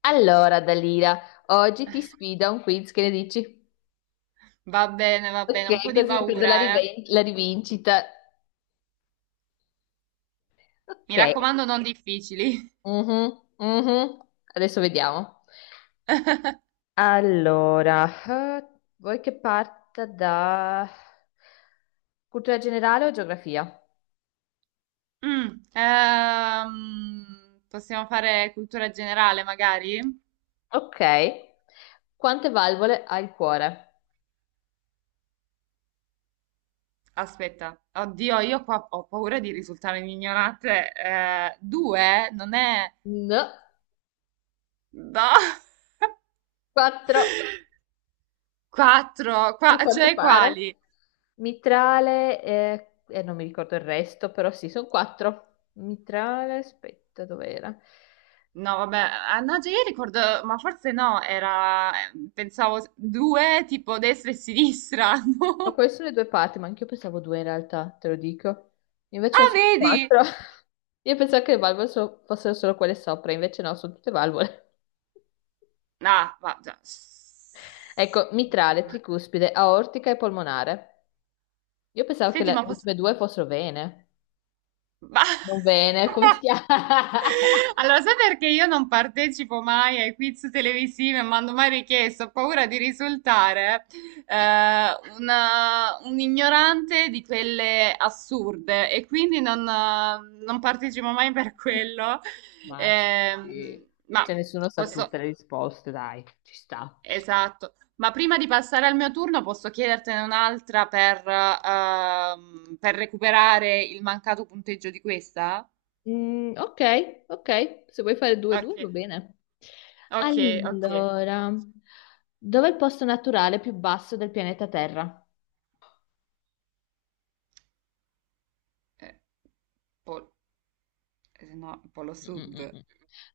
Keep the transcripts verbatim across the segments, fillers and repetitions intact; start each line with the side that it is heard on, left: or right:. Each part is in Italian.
left: Allora, Dalira, oggi ti sfido a un quiz, che ne dici?
right: Va bene, va bene, un
left: Ok,
right: po' di
left: così mi prendo la,
right: paura, eh.
left: riven- la rivincita.
right: Mi
left: Ok,
right: raccomando, non difficili.
left: mhm, mhm. Adesso vediamo. Allora, eh, vuoi che parta da cultura generale o geografia?
right: Mm, ehm, possiamo fare cultura generale, magari?
left: Ok, quante valvole ha il cuore?
right: Aspetta, oddio, io qua ho paura di risultare ignorante. Eh, due? Non è.
left: No,
right: No!
left: quattro.
right: Quattro?
left: A
right: Qua-
left: quanto
right: cioè
left: pare.
right: quali?
left: Mitrale eh, e non mi ricordo il resto, però sì, sono quattro. Mitrale, aspetta, dov'era?
right: No, vabbè, ah, no, cioè io ricordo, ma forse no, era... eh, pensavo due, tipo destra e sinistra,
left: No,
right: no?
left: queste sono le due parti, ma anch'io pensavo due in realtà, te lo dico. Invece ne
right: Ah,
left: sono
right: vedi?
left: quattro. Io pensavo che le valvole so- fossero solo quelle sopra, invece no, sono tutte valvole.
right: Ah, va, già.
left: Ecco, mitrale, tricuspide, aortica e polmonare. Io pensavo che
right: Senti,
left: le
right: ma posso.
left: ultime due fossero vene.
right: ma-
left: Non vene, come si chiama?
right: Allora, sai perché io non partecipo mai ai quiz televisivi e mando mai richieste? Ho paura di risultare eh, una- un ignorante di quelle assurde e quindi non, eh, non partecipo mai per quello.
left: Ma sì,
right: Ehm, ma
left: cioè nessuno sa
right: posso.
left: tutte le risposte, dai, ci sta.
right: Esatto, ma prima di passare al mio turno posso chiedertene un'altra per, ehm, per recuperare il mancato punteggio di questa?
left: Mm, ok, ok, se vuoi fare due due
right: Ok,
left: va bene.
right: ok, ok.
left: Allora,
right: Faccio.
left: dov'è il posto naturale più basso del pianeta Terra?
right: Eh, pol- eh, no, Polo
left: Mm,
right: Sud.
left: mm, mm.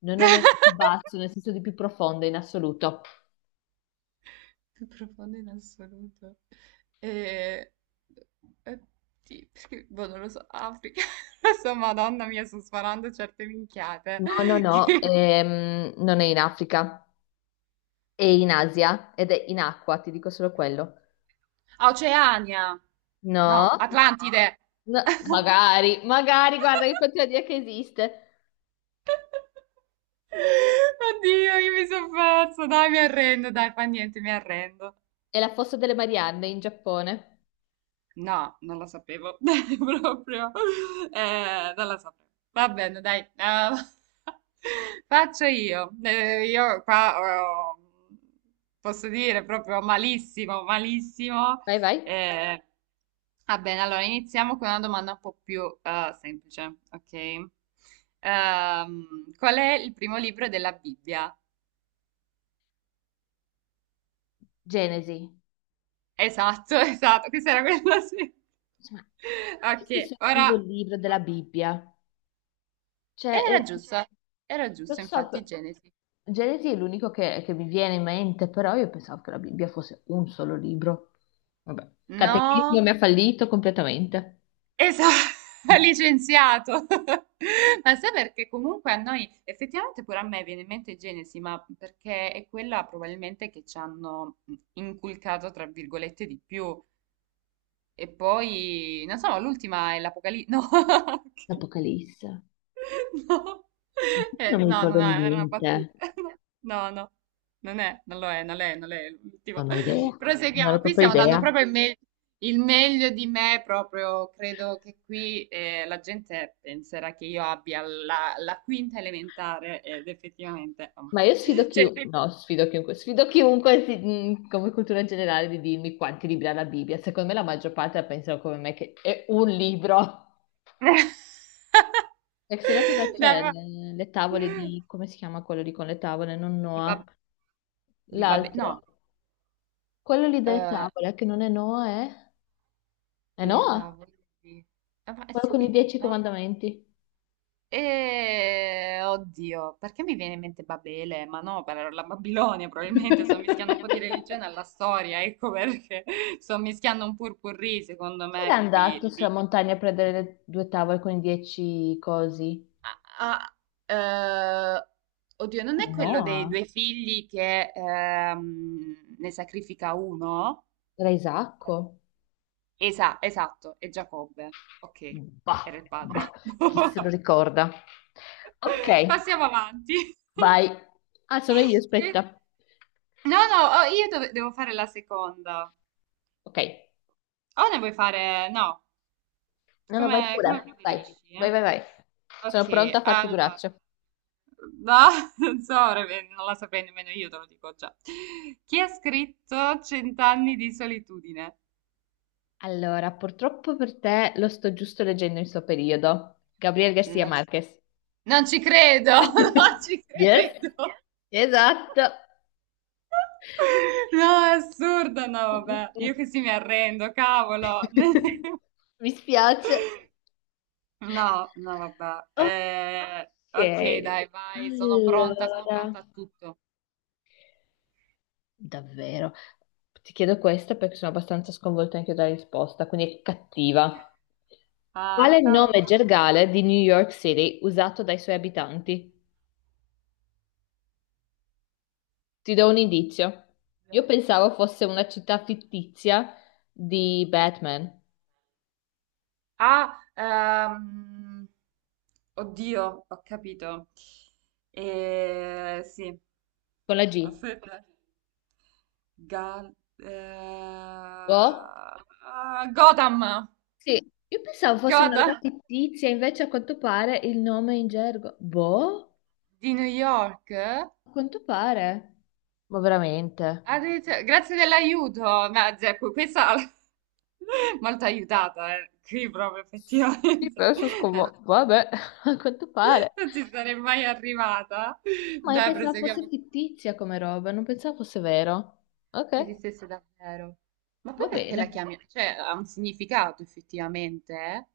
left: No, no, no, più basso, nel senso di più profondo in assoluto.
right: Più profondo in assoluto. Eh, eh, sì, perché, boh, non lo so, Africa. Adesso, Madonna mia, sto sparando certe minchiate.
left: No, no, no,
right: Che.
left: ehm, non è in Africa, è in Asia ed è in acqua, ti dico solo quello.
right: A Oceania. No,
left: No,
right: Atlantide.
left: no, magari, magari, guarda che continua a dire che esiste.
right: Oddio, io mi sono perso. Dai, mi arrendo, dai, fa niente, mi arrendo.
left: È la fossa delle Marianne in Giappone.
right: No, non la sapevo proprio. Eh, non la sapevo. Va bene, dai. Eh, faccio io. Eh, io qua oh, posso dire proprio malissimo, malissimo.
left: Vai, vai.
right: Eh, Va bene, allora iniziamo con una domanda un po' più eh, semplice, ok? Ehm, qual è il primo libro della Bibbia?
left: Genesi.
right: Esatto, esatto, questa era quella sì.
left: Insomma,
right: Ok,
left: questo è il suo
right: ora.
left: primo libro
right: No.
left: della Bibbia. Cioè,
right: Era
left: eh,
right: giusto, era
left: lo
right: giusto,
left: so,
right: infatti,
left: che-
right: Genesi.
left: Genesi è l'unico che, che mi viene in mente, però io pensavo che la Bibbia fosse un solo libro. Vabbè. Catechismo
right: No,
left: mi ha fallito completamente.
right: esatto, licenziato. Ma sai perché comunque a noi, effettivamente pure a me viene in mente Genesi, ma perché è quella probabilmente che ci hanno inculcato, tra virgolette, di più. E poi, non so, l'ultima è l'Apocalisse. No, ok.
left: Apocalisse.
right: No, Eh,
left: Non mi
right: no, no,
left: ricordo
right: no, era una
left: niente.
right: battuta. No, no, non è, non lo è, non lo è, non lo è l'ultimo.
left: Non ho idea.
right: Eh,
left: Non ho
right: Proseguiamo, qui
left: proprio
right: stiamo
left: idea.
right: dando proprio il, me- il meglio di me, proprio credo che qui eh, la gente penserà che io abbia la, la quinta elementare ed effettivamente. Oh.
left: Ma io sfido
right: Cioè,
left: chiunque,
right: pe-
left: no, sfido chiunque, sfido chiunque si- mh, come cultura generale di dirmi quanti libri ha la Bibbia. Secondo me la maggior parte la pensano come me che è un libro. E se no cosa
right: Dai,
left: c'è?
right: va-
left: Le, le tavole di, come si chiama quello lì con le tavole? Non
right: di,
left: Noah.
right: bab- di babbe... no.
left: L'altro. Quello lì delle tavole che non è Noah è... È
right: Le
left: Noah?
right: tavole di. Ah, ma- eh
left: Quello con i
right: sì,
left: dieci
right: no?
left: comandamenti.
right: E... Oddio, perché mi viene in mente Babele? Ma no, per la Babilonia probabilmente sto mischiando un po' di religione alla storia, ecco perché sto mischiando un purpurri secondo
left: Chi era
right: me qui.
left: andato sulla
right: di-
left: montagna a prendere le due tavole con i dieci cosi?
right: Ah, ah, eh, oddio, non è quello dei
left: Noah.
right: due figli che ehm, ne sacrifica uno?
left: Era Isacco.
right: Esa- esatto, è Giacobbe. Ok,
left: Bah,
right: era il
left: bah,
right: padre.
left: chi se lo ricorda? Ok,
right: Passiamo avanti.
left: vai. Ah, sono io,
right: Che-
left: aspetta.
right: No, no, oh, io dove- devo fare la seconda.
left: Ok,
right: O ne vuoi fare? No,
left: no, no, vai
right: come,
left: pure.
right: come
left: Vai,
right: preferisci, eh?
left: vai, vai, vai. Sono pronta
right: Ok,
left: a far
right: allora.
left: figuracce.
right: No, non so, ora ve- non la saprei nemmeno io, te lo dico già. Chi ha scritto Cent'anni di solitudine?
left: Allora, purtroppo per te lo sto giusto leggendo in suo periodo. Gabriel Garcia
right: Non ci,
left: Marquez.
right: non ci credo, non ci
left: Yes,
right: credo.
left: esatto.
right: No, è assurdo,
left: Mm,
right: no,
left: mm,
right: vabbè, io
left: mm.
right: così mi arrendo, cavolo.
left: Mi spiace.
right: No, no, vabbè.
left: Ok,
right: Eh, ok, dai, vai, sono pronta, sono
left: allora.
right: pronta a tutto.
left: Davvero. Ti chiedo questo perché sono abbastanza sconvolta anche io dalla risposta, quindi è cattiva.
right: Ah,
left: Quale nome
right: cavolo.
left: gergale di New York City usato dai suoi abitanti? Ti do un indizio. Io pensavo fosse una città fittizia di Batman,
right: Ah, ehm, oddio, ho capito. Eh, sì,
left: con la G.
right: aspetta. Gal... eh,
left: Oh?
right: ah, Gotham,
left: Sì, io pensavo fosse una roba
right: Gotham
left: fittizia, invece a quanto pare il nome è in gergo. Boh?
right: di New York?
left: A quanto pare. Ma veramente?
right: Addirittura- Grazie dell'aiuto, ma, cioè, que- questa molto aiutata, eh. Qui proprio
left: Sì,
right: effettivamente
left: però sono
right: non,
left: sconvolta. Vabbè, a quanto pare.
right: non ci sarei mai arrivata.
left: Ma io
right: Dai,
left: pensavo fosse
right: proseguiamo.
left: fittizia come roba, non pensavo fosse vero.
right: Che
left: Ok,
right: esistesse davvero. Ma poi
left: va
right: perché la
left: bene.
right: chiami? Cioè, ha un significato effettivamente, eh?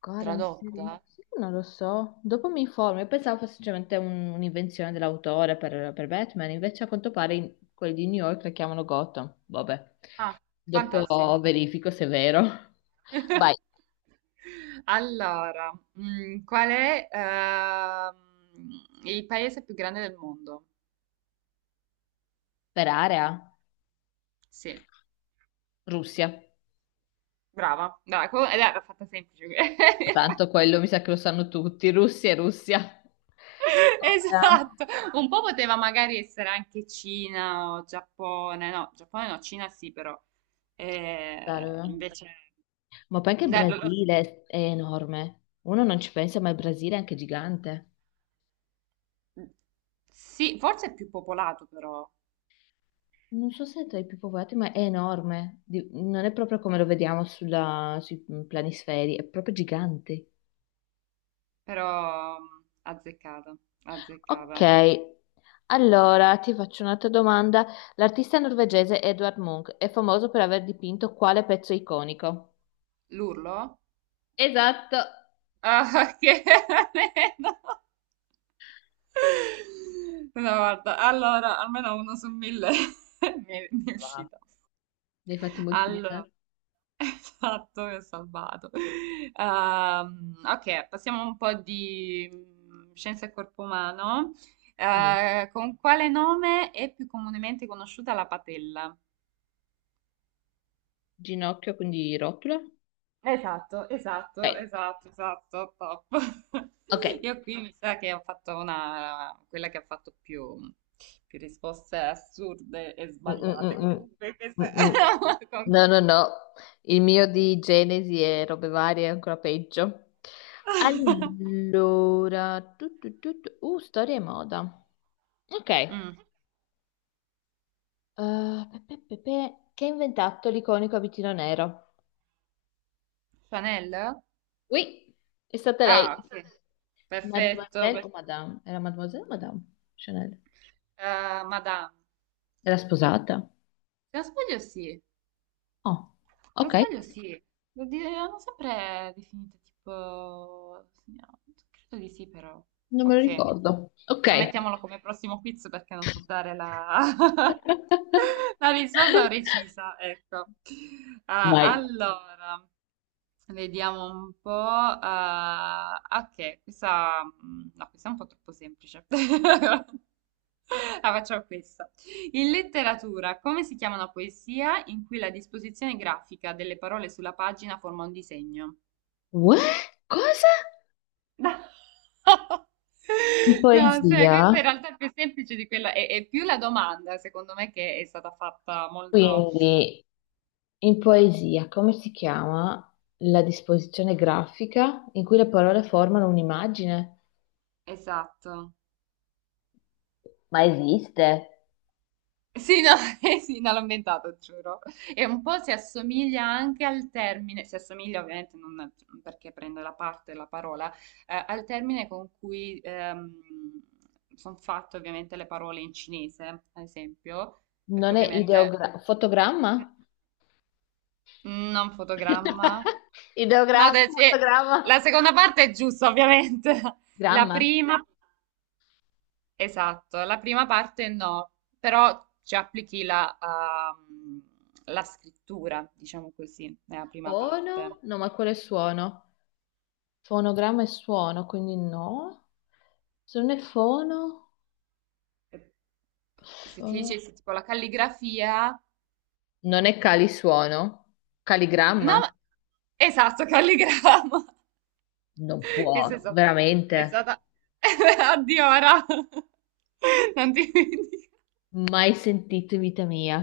left: Guarda, un seri-
right: Tradotta?
left: sì, non lo so. Dopo mi informo. Io pensavo fosse semplicemente un- un'invenzione dell'autore per, per Batman, invece a quanto pare in- quelli di New York la chiamano Gotham. Vabbè,
right: Ah,
left: dopo
right: fantastico.
left: verifico se è vero. Vai,
right: Allora, mm, qual è ehm, il paese più grande del mondo?
left: per area,
right: Sì.
left: Russia.
right: Brava, brava, que- eh, era fatta semplice.
left: Tanto quello mi sa che lo sanno tutti, Russia e Russia. Ora,
right: Esatto, un po' poteva magari essere anche Cina o Giappone, no, Giappone no, Cina sì però.
left: dai,
right: Eh,
left: dov'è?
right: invece
left: Ma poi anche il
right: dai, lo- lo-
left: Brasile è enorme. Uno non ci pensa, ma il Brasile è anche gigante.
right: sì, forse è più popolato però,
left: Non so se è tra i più popolati, ma è enorme. Di- non è proprio come lo vediamo sulla- sui planisferi, è proprio gigante.
right: però mh, azzeccata,
left: Ok,
right: azzeccata.
left: allora ti faccio un'altra domanda. L'artista norvegese Edvard Munch è famoso per aver dipinto quale pezzo iconico?
right: L'urlo?
left: Esatto.
right: Ah, che almeno. No, guarda, allora, almeno uno su mille mi è, mi è
left: Ah,
right: uscito.
left: ne hai fatti
right: Allora,
left: moltiplicare?
right: esatto, mi ho salvato. Ehm, ok, passiamo un po' di mm, scienza e corpo umano.
left: Mm.
right: Eh, con quale nome è più comunemente conosciuta la patella?
left: Ginocchio, quindi rotula?
right: Esatto, esatto,
left: Ok,
right: esatto, esatto, top.
left: ok.
right: Io qui mi sa che ho fatto una, quella che ha fatto più, più risposte assurde e
left: Mm, mm,
right: sbagliate
left: mm, mm.
right: comunque.
left: Mm,
right: questa-
left: mm.
right: con-
left: No, no, no, il mio di Genesi e robe varie è ancora peggio. Allora, tu, tu, tu, tu- uh, storia e moda. Ok,
right: Mm.
left: Uh, pe- pe- pe- pe- che ha inventato l'iconico abitino nero?
right: Chanel?
left: Oui, è stata lei.
right: Ah, ok. Perfetto.
left: Mademoiselle o
right: per-
left: Madame? Era Mademoiselle o Madame Chanel?
right: eh, Madame.
left: Era sposata?
right: Se non sbaglio sì.
left: Oh,
right: Se non
left: ok,
right: sbaglio sì, lo di- l'hanno sempre definito tipo. Signora. Credo di sì però.
left: non me lo
right: Ok,
left: ricordo. Ok.
right: non mettiamolo come prossimo quiz perché non so dare la, la risposta precisa, ecco. Ah,
left: Vai.
right: allora, vediamo un po'. Ah, ok, questa, mm, no, questa è un po' troppo semplice. La facciamo questa. In letteratura, come si chiama una poesia in cui la disposizione grafica delle parole sulla pagina forma un disegno?
left: What? Cosa? Di
right: No, se- questa
left: poesia,
right: in realtà è più semplice di quella, è, è più la domanda, secondo me, che è stata fatta molto
left: quindi in poesia, come si chiama la disposizione grafica in cui le parole formano un'immagine?
right: esatto.
left: Ma esiste?
right: Sì, no, eh sì, no, l'ho inventato, giuro. E un po' si assomiglia anche al termine, si assomiglia ovviamente non perché prende la parte, la parola, eh, al termine con cui sono fatte ovviamente le parole in cinese, ad esempio, perché
left: Non è
right: ovviamente
left: ideogramma, fotogramma?
right: n- non fotogramma. No,
left: Ideogramma,
right: de- sì, la
left: fotogramma,
right: seconda parte è giusta, ovviamente. La
left: gramma.
right: prima. Esatto, la prima parte no, però ci applichi la, ehm, la scrittura, diciamo così, nella prima
left: Fono?
right: parte.
left: No, ma quello è suono. Fonogramma è suono, quindi no. Se non è fono,
right: E se ti
left: fo-
right: dicessi tipo la calligrafia,
left: non è calisuono,
right: no,
left: caligramma.
right: ma- esatto, calligrama,
left: Non
right: che è
left: può,
right: stata, è
left: veramente.
right: stata, addio ora, non ti.
left: Mai sentito in vita mia.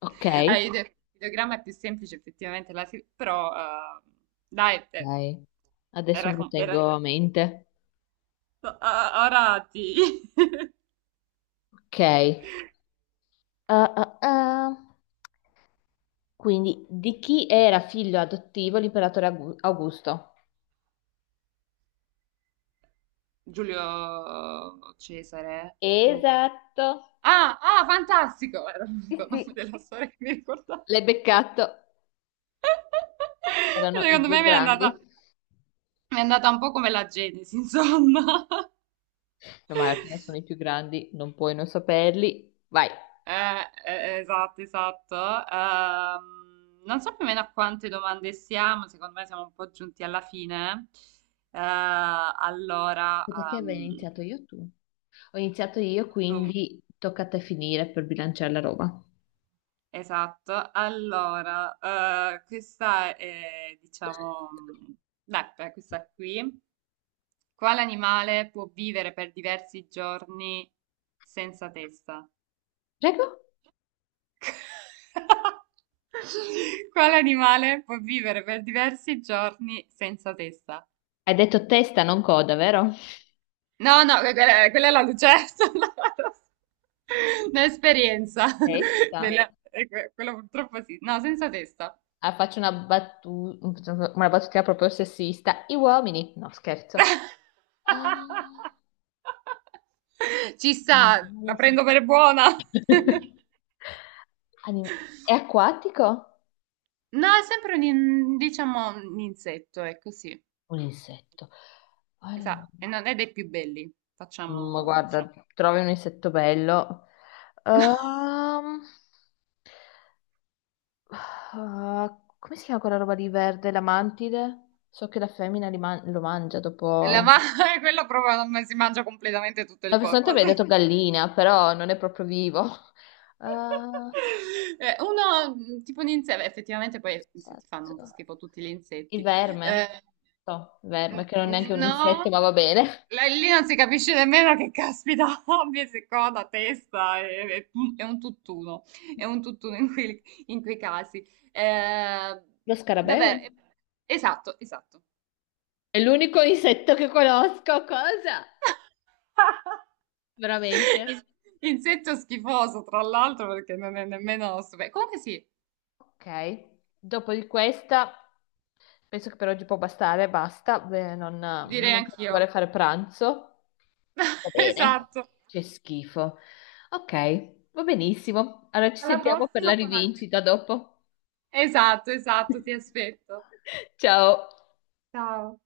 left: Ok,
right: Allora, il video- il videogramma è più semplice effettivamente, la, scri- però eh, dai, eh,
left: ok. Adesso
right: era,
left: me lo
right: com- era
left: tengo a mente.
right: A- Arati.
left: Ok. Ah, ah, ah. Quindi, di chi era figlio adottivo l'imperatore Agu- Augusto?
right: Giulio Cesare? No.
left: Esatto.
right: Ah, ah, fantastico! Era
left: Sì,
right: l'unico
left: sì,
right: nome della storia che mi ricordavo.
left: l'hai beccato. Erano i
right: Secondo
left: due
right: me mi è
left: grandi.
right: andata, mi è andata un po' come la Genesi, insomma.
left: No, ma alla fine sono i più grandi, non puoi non saperli. Vai.
right: Eh, eh, esatto, esatto. Ehm, non so più o meno a quante domande siamo, secondo me siamo un po' giunti alla fine. Eh, allora,
left: Perché avevo
right: ehm,
left: iniziato io o tu? Ho iniziato io,
right: Tu.
left: quindi tocca a te finire per bilanciare la roba.
right: Esatto, allora, eh, questa è, diciamo, beh, questa qui. Quale animale può vivere per diversi giorni senza testa?
left: Prego?
right: Quale animale può vivere per diversi giorni senza testa?
left: Hai detto testa, non coda, vero?
right: No, no, que- quella, quella è la lucertola. Un'esperienza. Sì.
left: Testa?
right: Della- eh, que- Quello purtroppo sì. No, senza testa.
left: Ah, faccio una battuta, una battuta proprio sessista. I uomini, no, scherzo. Ah,
right: Ci sta,
left: animale
right: la
left: sen-
right: prendo per buona.
left: Anim- È acquatico?
right: No, è sempre un, in- diciamo, un insetto, è così.
left: Un insetto. Allora,
right: Esatto, e non è dei più belli.
left: ma
right: Facciamo,
left: guarda,
right: diciamo.
left: trovi un insetto bello. Ehm, ah, come si chiama quella roba di verde? La mantide? So che la femmina li man- lo mangia
right: La
left: dopo.
right: ma- quello proprio non si mangia completamente tutto
left: La
right: il
left: persona che
right: corpo,
left: mi ha
right: sì.
left: detto gallina, però non è proprio vivo. Ah,
right: Eh, Uno, mh, tipo un insetto, effettivamente poi se ti fanno un po'
left: insetto.
right: schifo tutti gli
left: Il
right: insetti. Eh,
left: verme. No, verme, che non è
right: mh,
left: neanche un insetto,
right: no,
left: ma va bene.
right: là- lì non si capisce nemmeno che caspita abbia se coda, testa, è, è- è un tutt'uno, è un tutt'uno in quei, in quei casi. Eh,
left: Lo scarabeo?
right: Davvero, eh, esatto, esatto.
left: È l'unico insetto che conosco, cosa? Veramente?
right: Is- Insetto schifoso, tra l'altro, perché non è nemmeno. super- Comunque sì,
left: Ok, dopo di questa, penso che per oggi può bastare, basta. Beh, non,
right: direi
left: non vorrei
right: anch'io.
left: fare pranzo. Va bene.
right: Esatto.
left: C'è schifo. Ok, va benissimo. Allora ci
right: Alla
left: sentiamo per la
right: prossima con altri
left: rivincita
right: quiz.
left: dopo.
right: Esatto, esatto, ti aspetto.
left: Ciao.
right: Ciao.